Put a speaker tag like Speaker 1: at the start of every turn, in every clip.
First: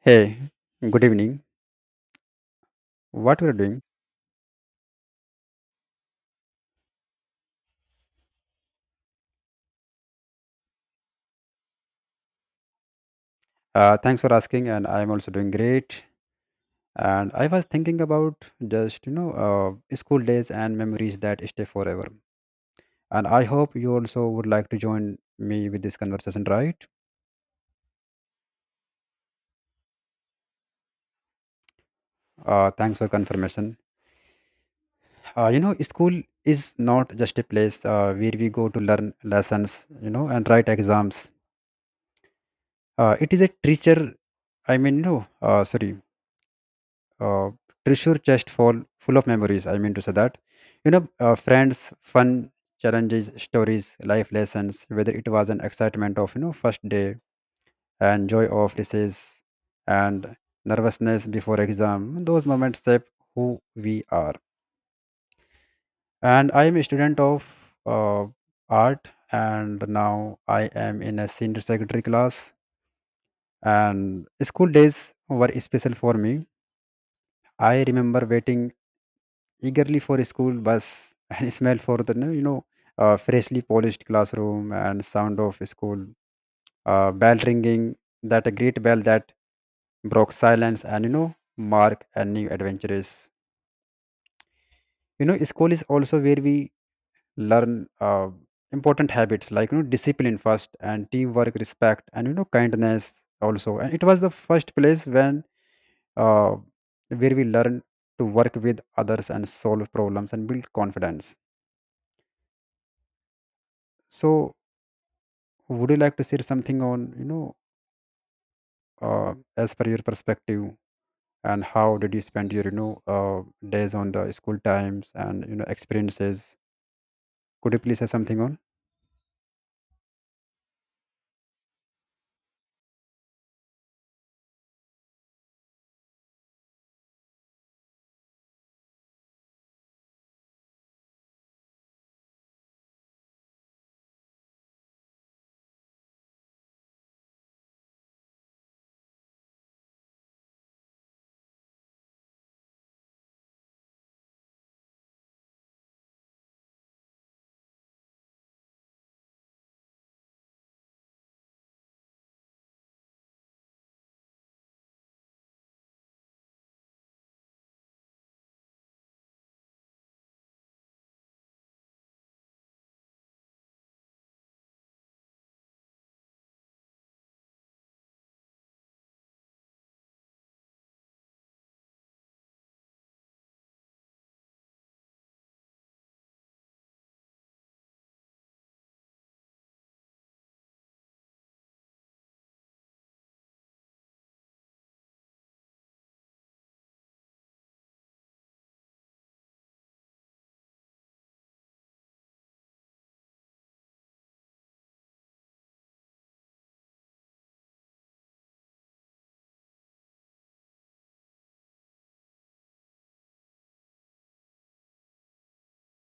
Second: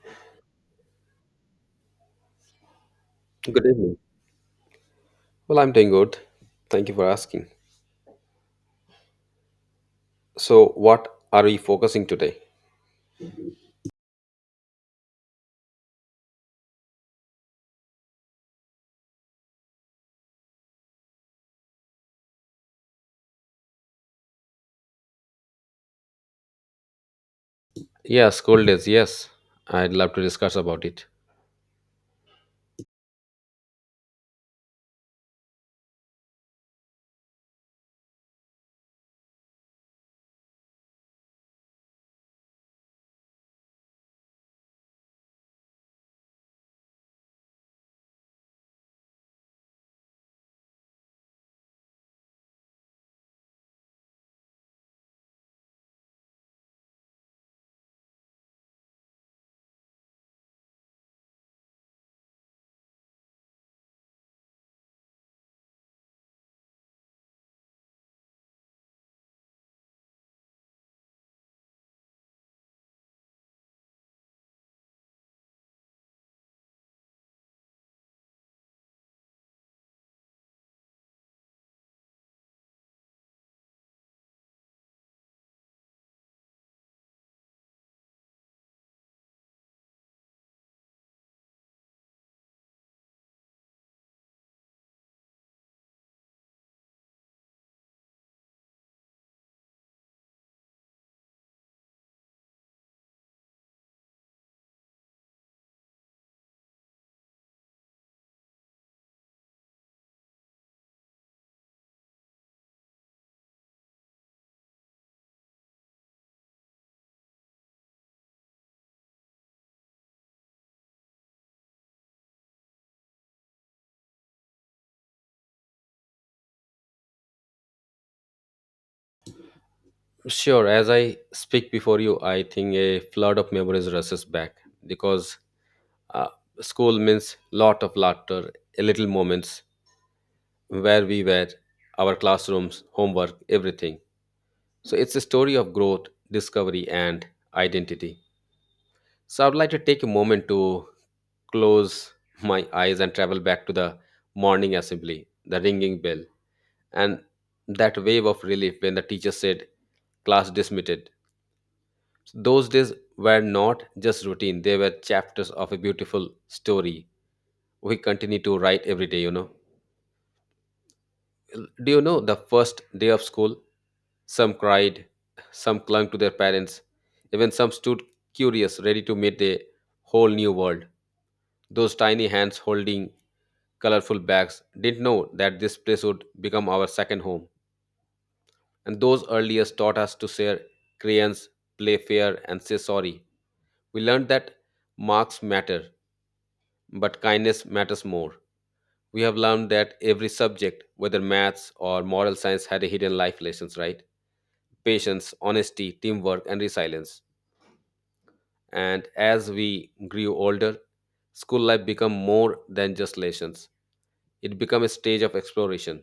Speaker 1: Hey, good evening. What we are
Speaker 2: Good
Speaker 1: doing?
Speaker 2: evening. Well, I'm doing good. Thank you for asking. So, what are we focusing today?
Speaker 1: Thanks for asking, and I'm also doing great. And I was thinking about just school days and memories that stay forever. And I hope you also would like to join me with this conversation, right?
Speaker 2: Yeah, school days. Yes, I'd love to discuss about it.
Speaker 1: Thanks for confirmation. School is not just a place where we go to learn lessons, and write exams. It is a teacher. I mean, no, sorry. uh, treasure chest full of memories. I mean to say that friends, fun, challenges, stories, life lessons, whether it was an excitement of first day and joy of recess and nervousness before exam. Those moments shape who we are. And I am a student of uh, art, and now I am in a senior secondary class, and school days were special for me. I remember waiting eagerly for school bus and smell for the freshly polished classroom and sound of school bell ringing, that a great bell that broke silence and mark a new adventures. School is also where we learn uh, important habits like discipline first, and teamwork, respect, and kindness also. And it was the first place when uh, where we learn to work with others and solve problems and build confidence. So, would you like to share something on as per your perspective, and how did you spend your days on the school times and experiences? Could you please say something on?
Speaker 2: Sure. As I speak before you, I think a flood of memories rushes back because uh, school means lot of laughter, a little moments where we were, our classrooms, homework, everything. So it's a story of growth, discovery, and identity. So I would like to take a moment to close my eyes and travel back to the morning assembly, the ringing bell, and that wave of relief when the teacher said, class dismissed. Those days were not just routine, they were chapters of a beautiful story we continue to write every day, Do you know the first day of school? Some cried, some clung to their parents, even some stood curious, ready to meet a whole new world. Those tiny hands holding colorful bags didn't know that this place would become our second home. And those earliest taught us to share crayons, play fair, and say sorry. We learned that marks matter, but kindness matters more. We have learned that every subject, whether maths or moral science, had a hidden life lessons, right? Patience, honesty, teamwork, and resilience. And as we grew older, school life became more than just lessons. It became a stage of exploration.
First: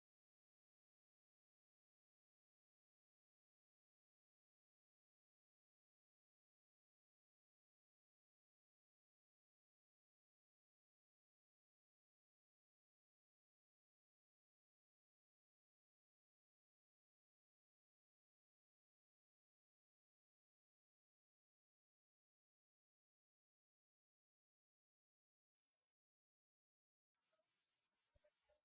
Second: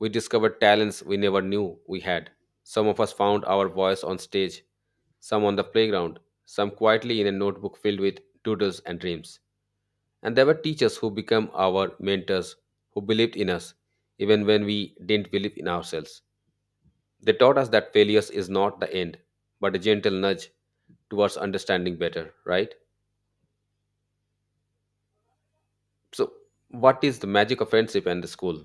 Speaker 2: We discovered talents we never knew we had. Some of us found our voice on stage, some on the playground, some quietly in a notebook filled with doodles and dreams. And there were teachers who became our mentors, who believed in us, even when we didn't believe in ourselves. They taught us that failures is not the end, but a gentle nudge towards understanding better, right? So, what is the magic of friendship and the school?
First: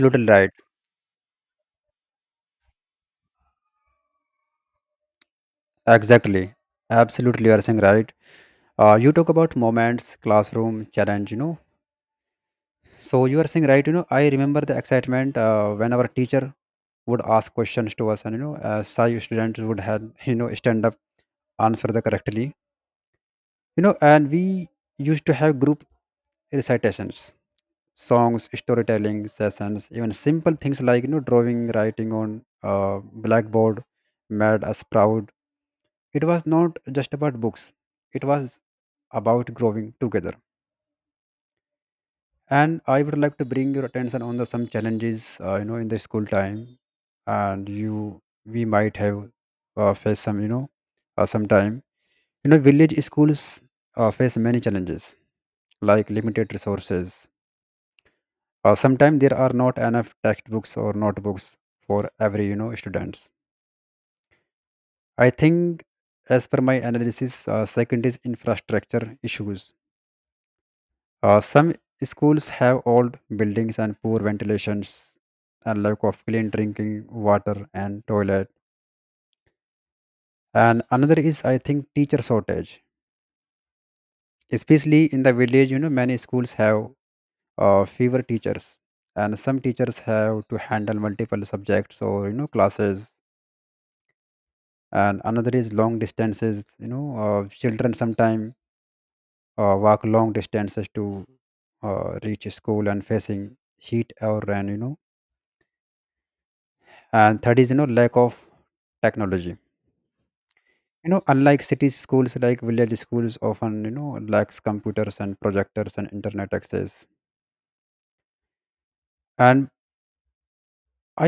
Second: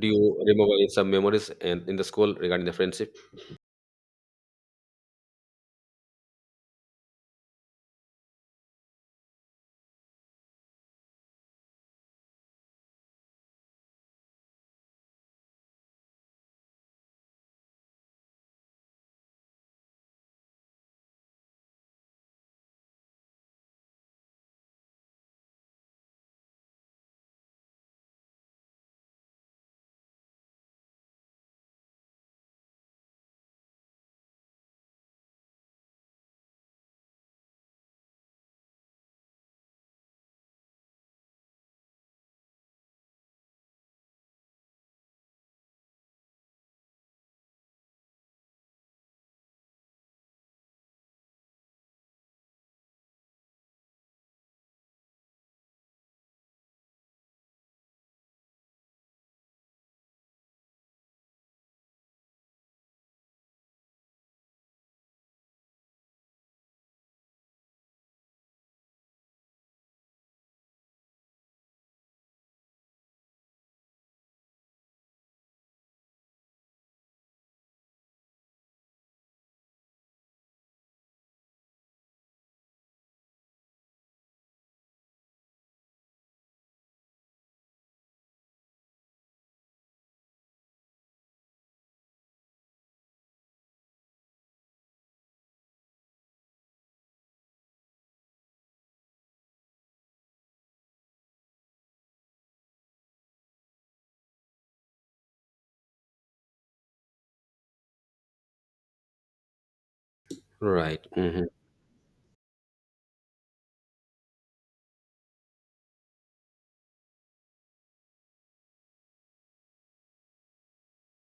Speaker 2: Do you
Speaker 1: right.
Speaker 2: remember some memories in the school regarding the friendship?
Speaker 1: Exactly. Absolutely, you are saying right. You talk about moments, classroom challenge. So you are saying right. I remember the excitement when our teacher would ask questions to us, and shy students would have stand up, answer the correctly. And we used to have group recitations, songs, storytelling sessions, even simple things like drawing, writing on blackboard made us proud. It was not just about books, it was about growing together. And I would like to bring your attention on the some challenges in the school time, and you we might have faced some sometime. Village schools face many challenges like limited resources. Sometimes there are not enough textbooks or notebooks for every students. I think, as per my analysis, second is infrastructure issues. Some schools have old buildings and poor ventilations, and lack of clean drinking water and toilet. And another is, I think, teacher shortage, especially in the village. Many schools have fewer teachers, and some teachers have to handle multiple subjects or classes. And another is long distances. Children sometimes walk long distances to reach school and facing heat or rain. And third is lack of technology.
Speaker 2: Right.
Speaker 1: you know
Speaker 2: Hmm.
Speaker 1: unlike city schools, like village schools often lacks computers and projectors and internet access. And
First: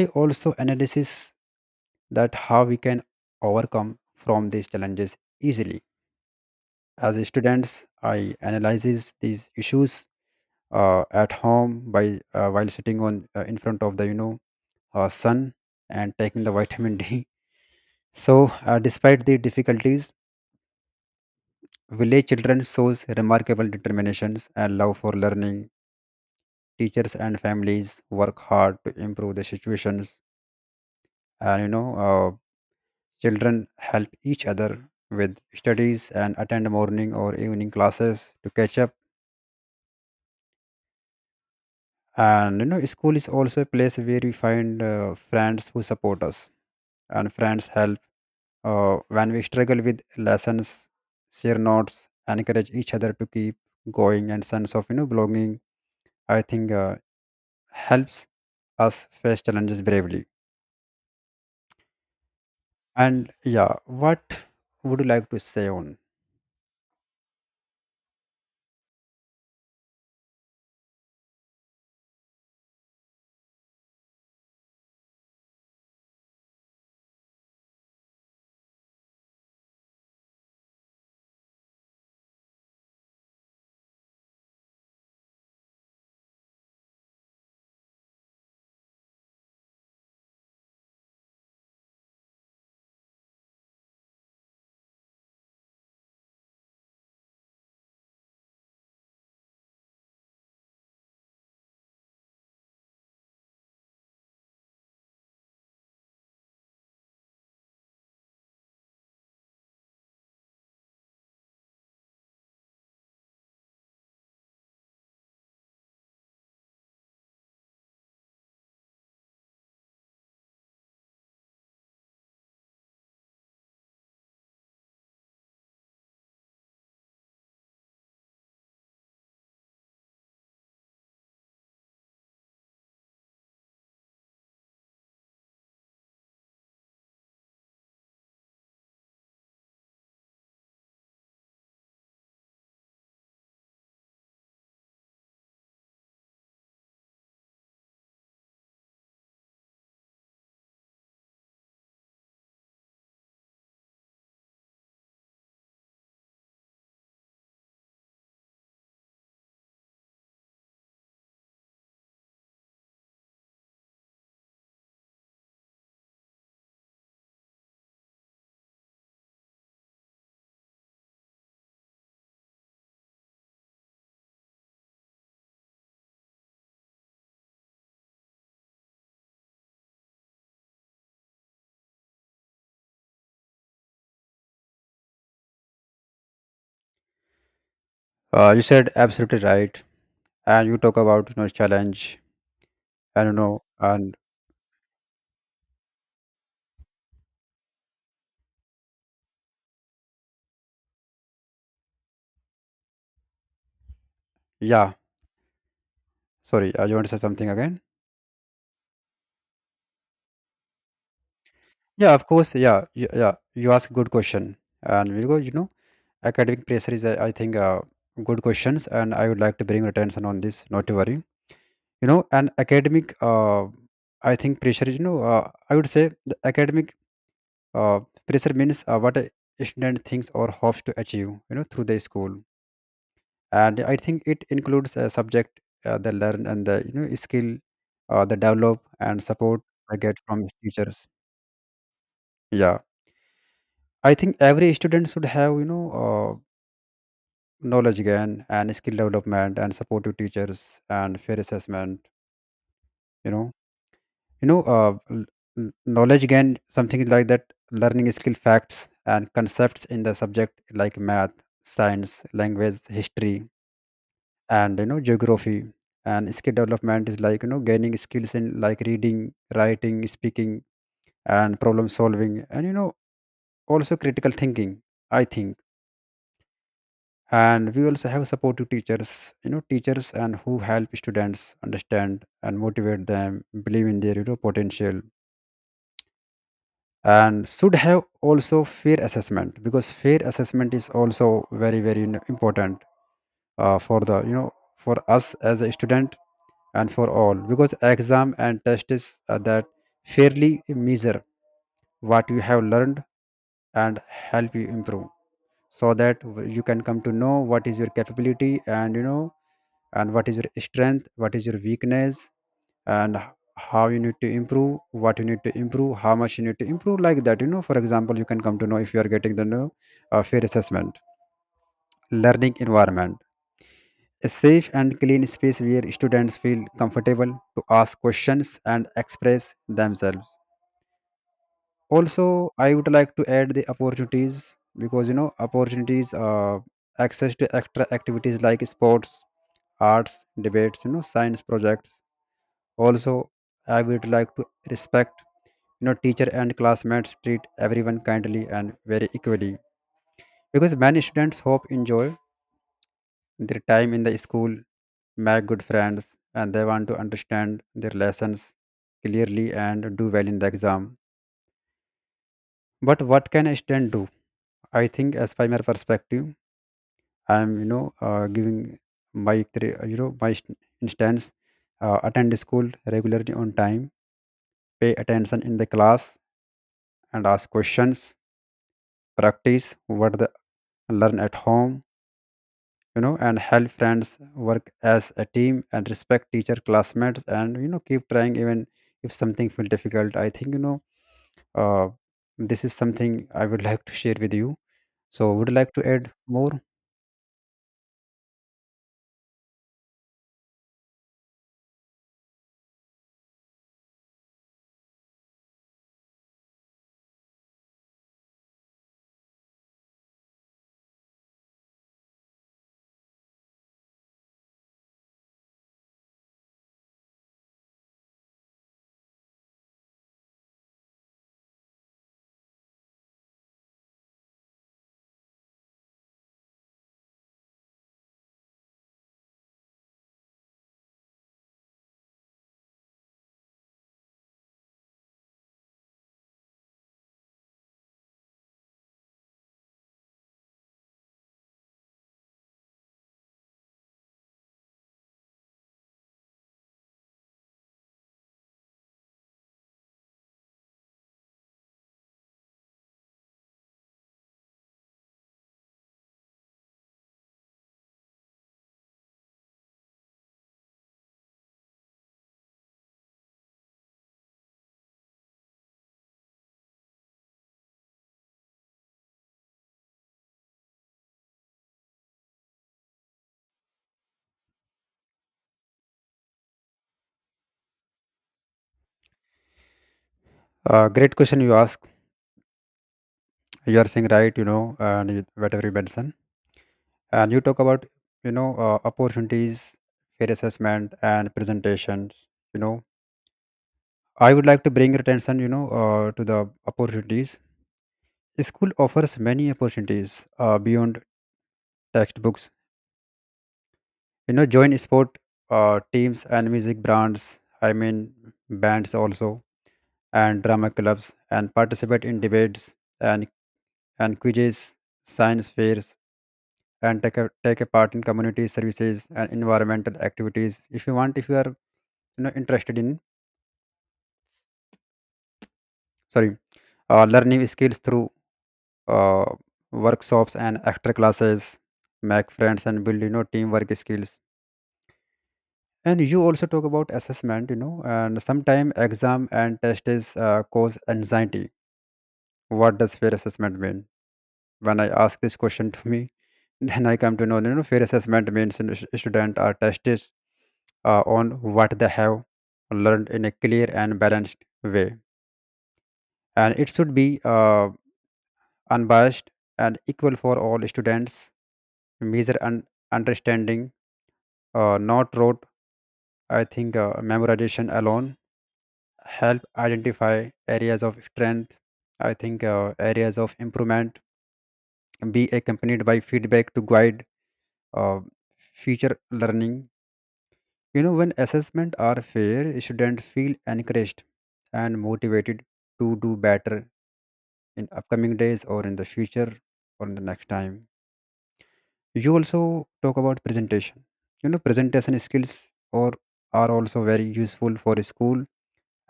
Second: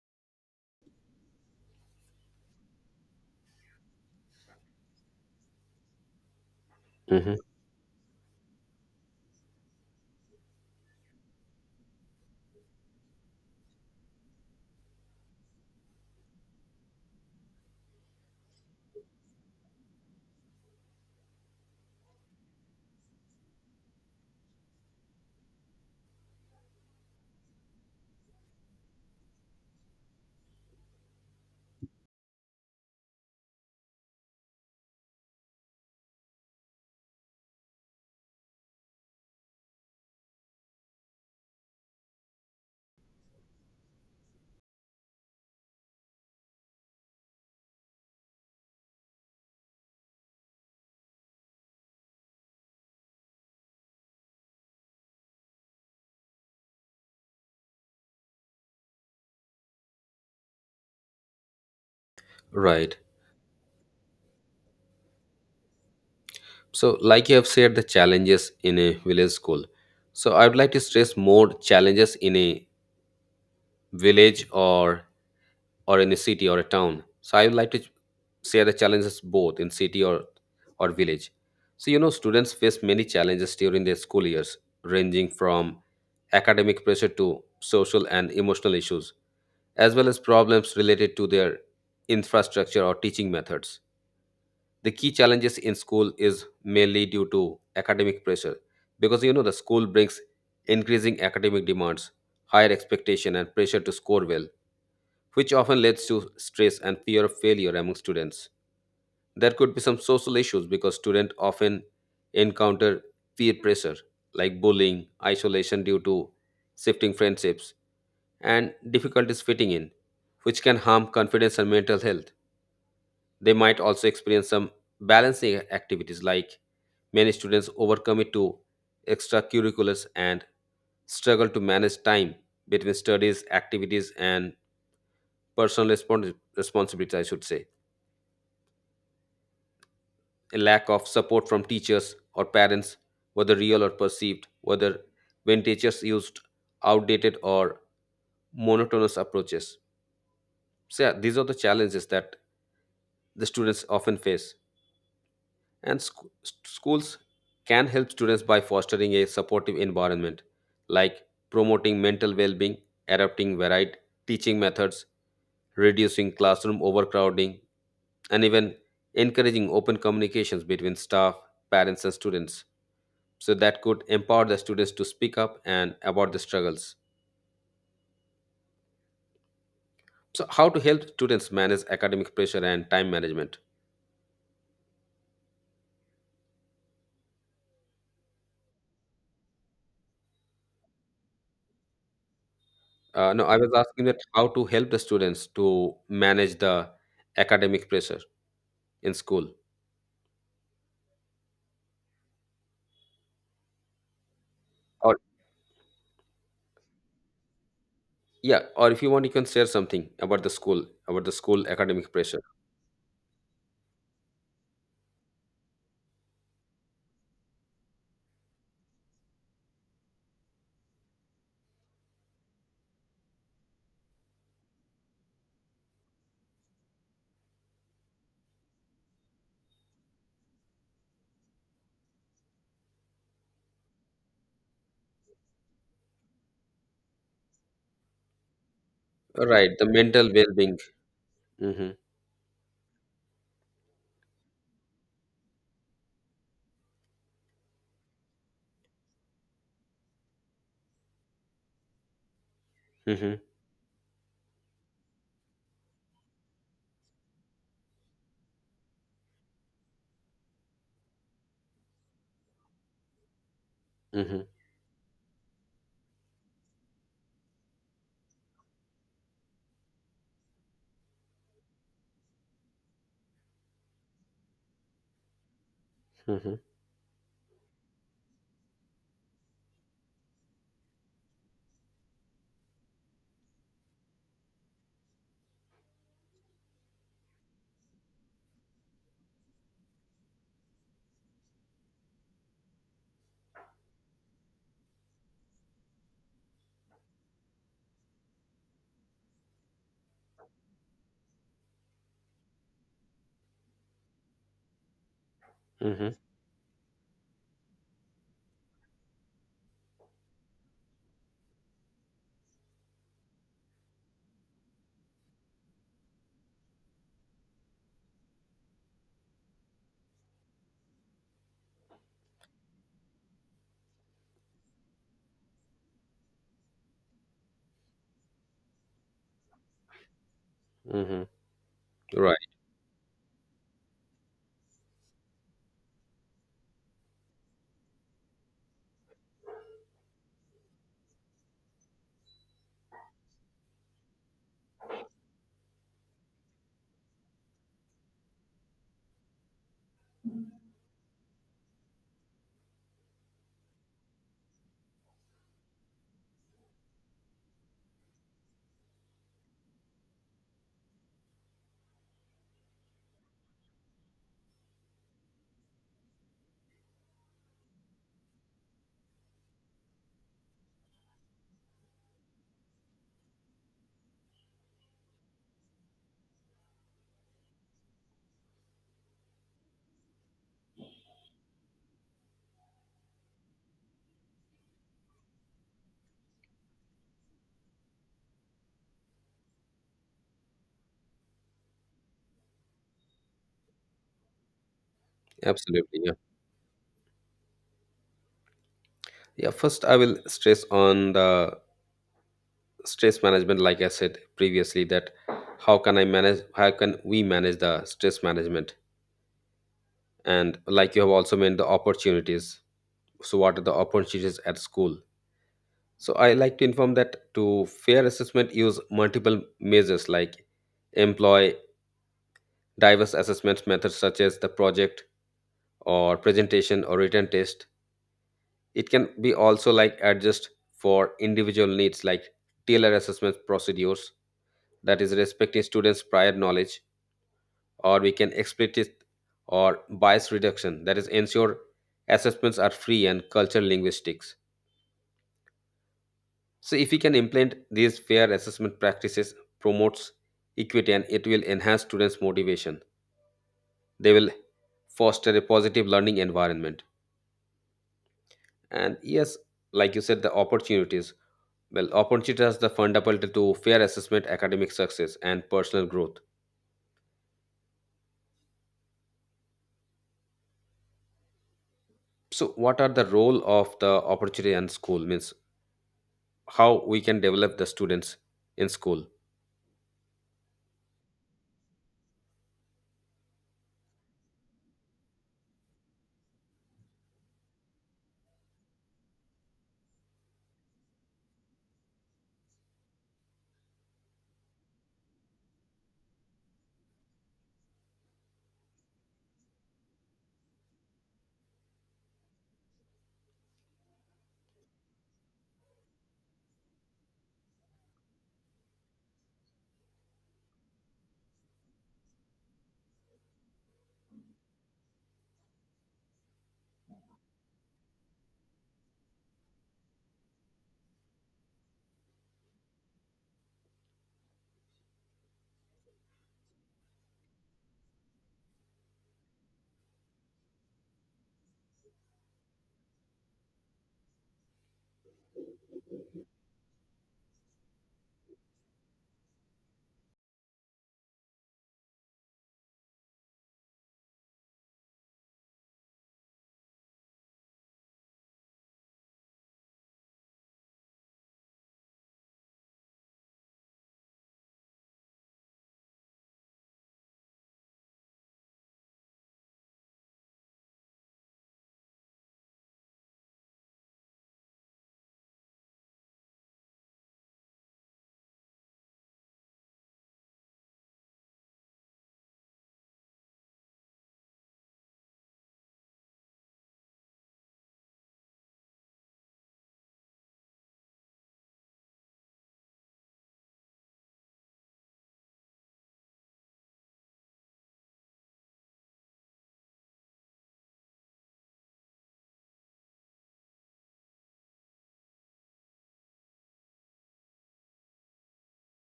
Speaker 1: I also analysis that how we can overcome from these challenges easily. As
Speaker 2: Hmm.
Speaker 1: students, I analyzes these issues at home by while sitting on in front of the sun and taking the vitamin D. So, despite the difficulties, village children shows remarkable determinations and love for learning. Teachers and families work hard to improve the situations, and children help each other with studies and attend morning or evening classes to catch up. And school is also a place where we find friends who support us and friends help. When we struggle with lessons, share notes, encourage each other to keep going, and sense of belonging, I think, helps us face challenges bravely.
Speaker 2: Right.
Speaker 1: And yeah, what would you like to say on?
Speaker 2: So, like you have said, the challenges in a village school. So, I would like to stress more challenges in a village or in a city or a town. So I would like to share the challenges both in city or village. So you know, students face many challenges during their school years, ranging from academic pressure to social and emotional issues, as well as problems related to their infrastructure or teaching methods. The key challenges in school is mainly due to academic pressure, because you know the school brings increasing academic demands, higher expectation, and pressure to score well which often leads to stress and fear of failure among students. There could be some social issues because students often encounter peer pressure like bullying, isolation due to shifting friendships, and difficulties fitting in, which can harm confidence and mental health. They might also experience some balancing activities like many students overcommit to extracurriculars and struggle to manage time between studies, activities, and personal responsibility, I should say. A lack of support from teachers or parents, whether real or perceived, whether when teachers used outdated or monotonous approaches. So, yeah, these are the challenges that the students often face. And schools can help students by fostering a supportive environment, like promoting mental well being, adopting varied teaching methods, reducing classroom overcrowding, and even encouraging open communications between staff, parents, and students. So that could empower the students to speak up and about the struggles. So, how to help students manage academic pressure and time management?
Speaker 1: You said absolutely right, and you talk about challenge. I
Speaker 2: Uh,
Speaker 1: don't
Speaker 2: no, I
Speaker 1: know.
Speaker 2: was asking
Speaker 1: And
Speaker 2: that how to help the students to manage the academic pressure. In school
Speaker 1: yeah,
Speaker 2: or
Speaker 1: sorry, you want to say something again?
Speaker 2: yeah or if you want you can share something about the school academic
Speaker 1: Yeah, of
Speaker 2: pressure.
Speaker 1: course. Yeah, yeah, yeah. You ask good question, and we go. Academic pressure is, I think, good questions, and I would like to bring attention on this. Not to worry, and academic, I think pressure is, I would say the academic uh, pressure means what a student thinks or hopes to achieve, through the school, and I think it includes a subject they learn and the skill they develop and support
Speaker 2: Right, the
Speaker 1: they get
Speaker 2: mental
Speaker 1: from the
Speaker 2: well-being.
Speaker 1: teachers.
Speaker 2: Mm-hmm.
Speaker 1: Yeah, I think every student should have, knowledge gain and skill development and supportive teachers and fair assessment. you
Speaker 2: Mm-hmm.
Speaker 1: know you know uh, l- n- knowledge gain something like that. Learning skill, facts and concepts in the subject like math, science, language, history,
Speaker 2: Mm-hmm.
Speaker 1: and geography. And skill development is like gaining skills in, like, reading, writing, speaking, and problem solving, and also critical thinking, I think.
Speaker 2: Mm-hmm.
Speaker 1: And we also have supportive teachers, teachers and who help students understand and motivate them believe in their potential. And should have also fair assessment, because fair assessment is also very, very important for the for us as a student, and for all, because exam and test is that fairly measure what you have learned and help you improve, so
Speaker 2: Mm-hmm.
Speaker 1: that you can come to know what is your capability and what is your strength, what is your weakness, and how you need to improve, what you need to improve, how much you need to improve, like that. For example, you can come to know if you are getting the know, fair assessment. Learning environment, a safe and clean space where students feel comfortable to ask questions and express themselves.
Speaker 2: Mm-hmm.
Speaker 1: Also,
Speaker 2: Right.
Speaker 1: I would like to add the opportunities, because opportunities access to extra activities like sports, arts, debates, science projects. Also, I would like to respect teacher and classmates, treat everyone kindly and very equally, because many students hope enjoy their time in the school, make good friends, and they want to understand their lessons clearly and do well in the exam. But what can a student do? I think, as by my perspective, I am giving my instance. Attend school regularly on time, pay attention in the class and ask questions, practice what the learn at home, and help friends, work as a team and respect teacher, classmates, and keep trying even if something feel difficult. I think, uh, this is something I would like to share with you. So, would you like to
Speaker 2: Absolutely,
Speaker 1: add
Speaker 2: yeah.
Speaker 1: more?
Speaker 2: Yeah, first I will stress on the stress management like I said previously that how can I manage how can we manage the stress management and like you have also mentioned the opportunities so what are the opportunities at school. So I like to inform that to fair assessment use multiple measures like employ diverse assessment methods such as the project or presentation or written test. It can be also like adjust for individual needs like tailor assessment procedures that is respecting students' prior knowledge or we can explicit or bias reduction that is ensure assessments are free and culture linguistics. So if we can implement these fair assessment practices promotes equity and it will enhance students motivation. They will foster a positive learning environment. And yes, like you said the opportunities well opportunities are the fundamental to fair assessment academic success and personal growth. So what are the role of the opportunity and school means how we can develop the students in school?
Speaker 1: Great question you ask. You are saying right, and whatever you mentioned, and you talk about opportunities, fair assessment, and presentations. I would like to bring your attention, to the opportunities. School offers many opportunities beyond textbooks. Join sport teams and music brands. I mean, bands also, and drama clubs, and participate in debates and and quizzes, science fairs, and take a part in community services and environmental activities. If you are interested in, sorry, learning skills through uh, workshops and extra classes, make friends and build teamwork skills. And you also talk about assessment, and sometimes exam and test is cause anxiety. What does fair assessment mean when I ask this question to me then I come to know fair assessment means, student are tested on what they have learned in a clear and balanced way, and it should be unbiased and equal for all students, measure and understanding, not rote. I think memorization alone help identify areas of strength. I think areas of improvement be accompanied by feedback to guide uh, future learning. When assessment are fair, students feel encouraged and motivated to do better in upcoming days, or in the future, or in the next time. You also talk about presentation. Presentation skills or are also very useful for school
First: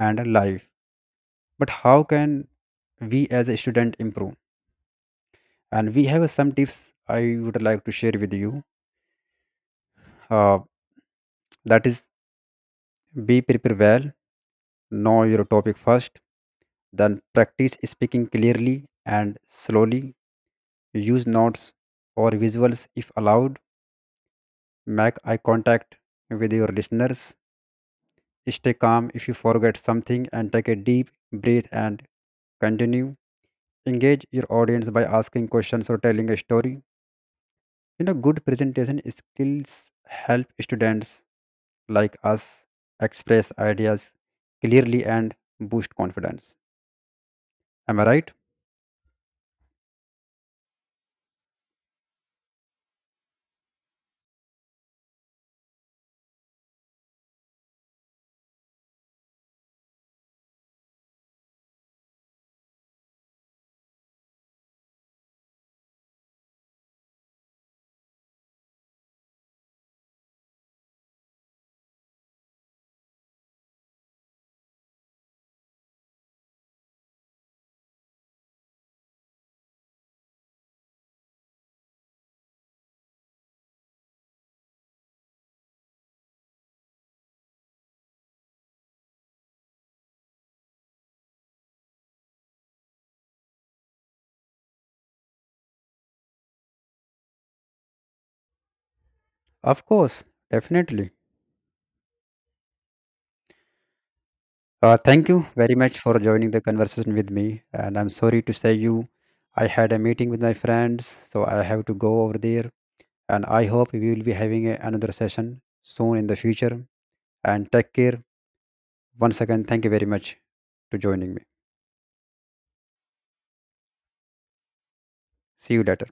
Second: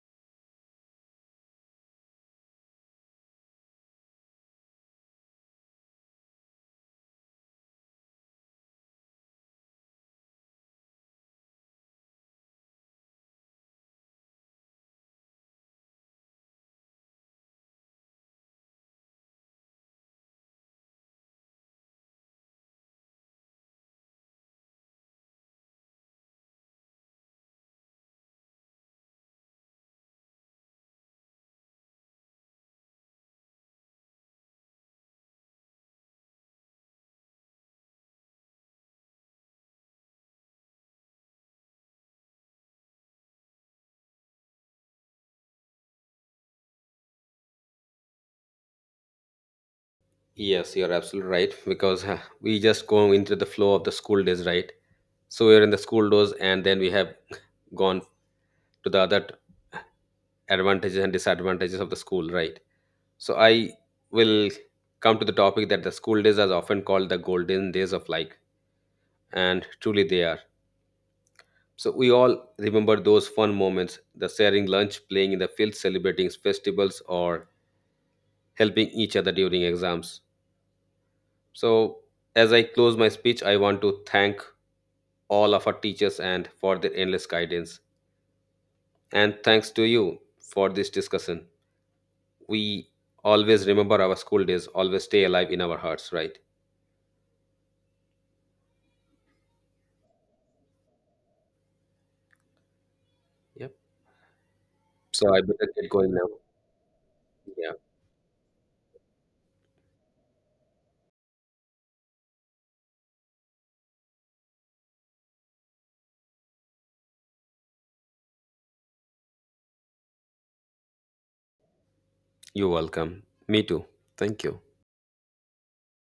Speaker 1: and life, but how can we as a student improve? And we have some tips I would like to share with you, uh, that is: be prepare well, know your topic first, then practice speaking clearly and slowly, use notes or visuals if allowed, make eye contact with your listeners, stay calm if you forget something and take a deep breath and continue, engage your audience by asking questions or telling a story. Good presentation skills help students like us express ideas clearly and boost confidence. Am I right?
Speaker 2: Yes, you're absolutely right because huh, we just go into the flow of the school days, right? So we're in the school days, and then we have gone to the advantages and disadvantages of the school, right? So I will come to the topic that the school days are often called the golden days of life, and truly they are. So we all remember those fun moments, the sharing lunch, playing in the field, celebrating festivals, or helping each other during exams. So as I close my speech, I want to thank all of our teachers and for their endless guidance. And thanks to you for this discussion. We always remember our school days, always stay alive in our hearts, right?
Speaker 1: Of course, definitely.
Speaker 2: Yep.
Speaker 1: Thank
Speaker 2: So I
Speaker 1: you
Speaker 2: better
Speaker 1: very
Speaker 2: get
Speaker 1: much
Speaker 2: going
Speaker 1: for
Speaker 2: now.
Speaker 1: joining the conversation with me.
Speaker 2: Yeah.
Speaker 1: And I'm sorry to say you, I had a meeting with my friends, so I have to go over there. And I hope we will be having another session soon in the future. And take care. Once again, thank you very much to joining me.
Speaker 2: You're welcome. Me too. Thank you.
Speaker 1: See you later.